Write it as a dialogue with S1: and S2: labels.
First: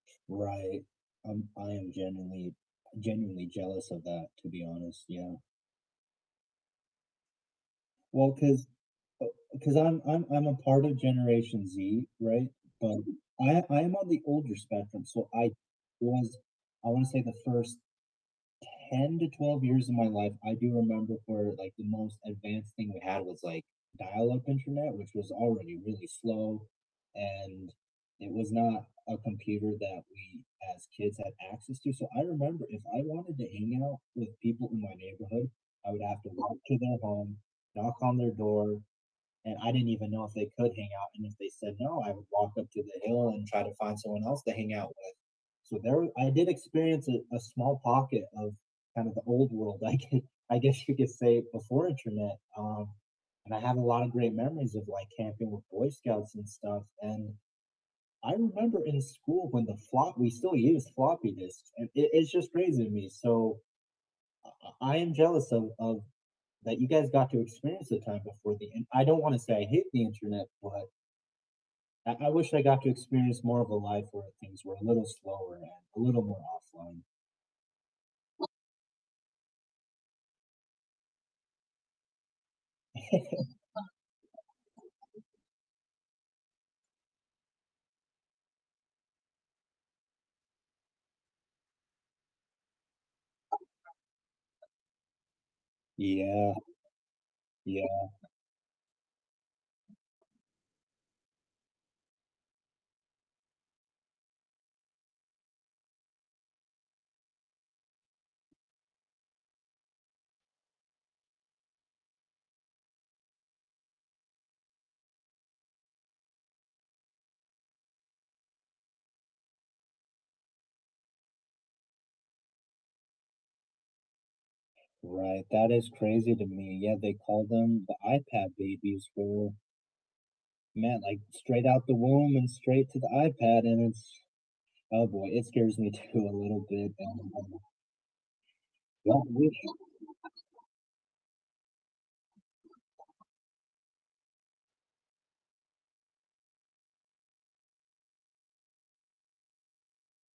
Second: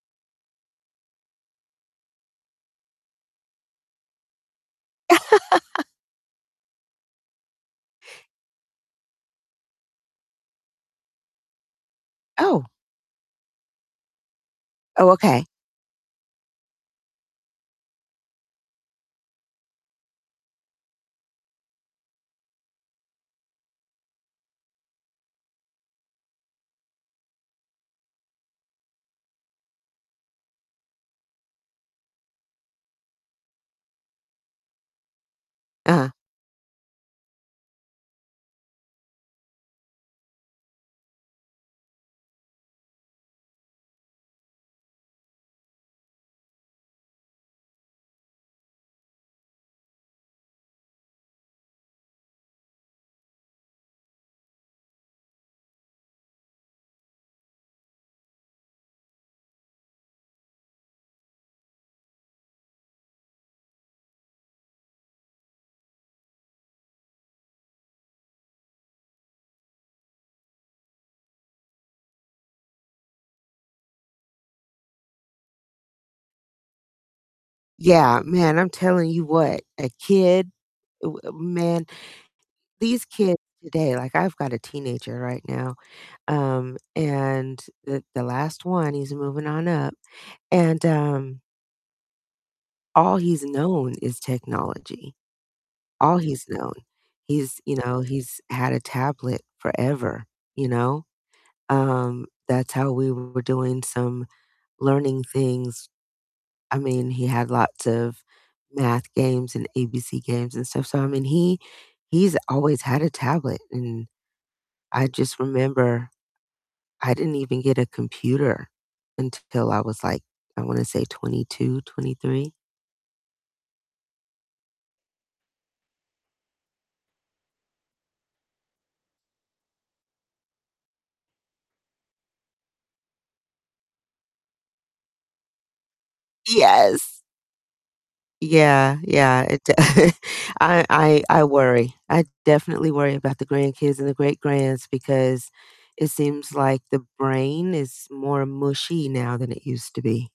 S1: Right, I'm I am genuinely I'm genuinely jealous of that, to be honest. Yeah. Well, 'cause uh, 'cause I'm I'm I'm a part of Generation Z, right?
S2: Oh.
S1: But I I am on the older spectrum,
S2: Oh,
S1: so
S2: okay.
S1: I was I wanna say the first 10 to 12 years of my life, I do remember where like the most advanced thing we had was like dial-up internet, which was already really slow, and it was not a computer that we, as kids, had access to. So I remember if I wanted to hang out with people in my neighborhood, I would
S2: Uh-huh.
S1: have to walk to their home, knock on their door, and I didn't even know if they could hang out, and if they said no, I would walk up to the hill and try to find someone else to hang out with. So there w I did experience a small pocket of kind of the old world, like, I guess you could say before internet, um, and I have a lot of great memories of like camping with Boy Scouts and stuff. And I remember in school when the flop we still used floppy disks. It it's just crazy to me. So I I I am jealous of of that you guys got to experience the time before the in I don't wanna say I hate the internet, but I I wish I got to experience more of a life where things were a little slower and a little more offline.
S2: Yeah, man, I'm telling you what, a kid, uh, uh, man, these kids today, like I've got a teenager right now, um, and the the last one, he's moving on up, and, um all he's known is technology, all he's
S1: Yeah.
S2: known, he's, you
S1: Yeah.
S2: know, he's had a tablet forever, you know? Um, that's how we were doing some learning things. I mean, he had lots of math games and ABC games and stuff. So I mean, he he's always had a tablet, and I just remember I didn't even get a computer until I was like, I wanna say 22, 23.
S1: Right. That is crazy to me. Yeah, they call them the iPad babies for man, like straight out the womb and straight to the iPad, and it's oh boy, it scares me too a little bit.
S2: Yes.
S1: [unintelligible]
S2: Yeah,
S1: I
S2: yeah,
S1: wish.
S2: it d I I I worry. I definitely worry about the grandkids and the great-grands because it seems like the brain is more mushy now than it used to be.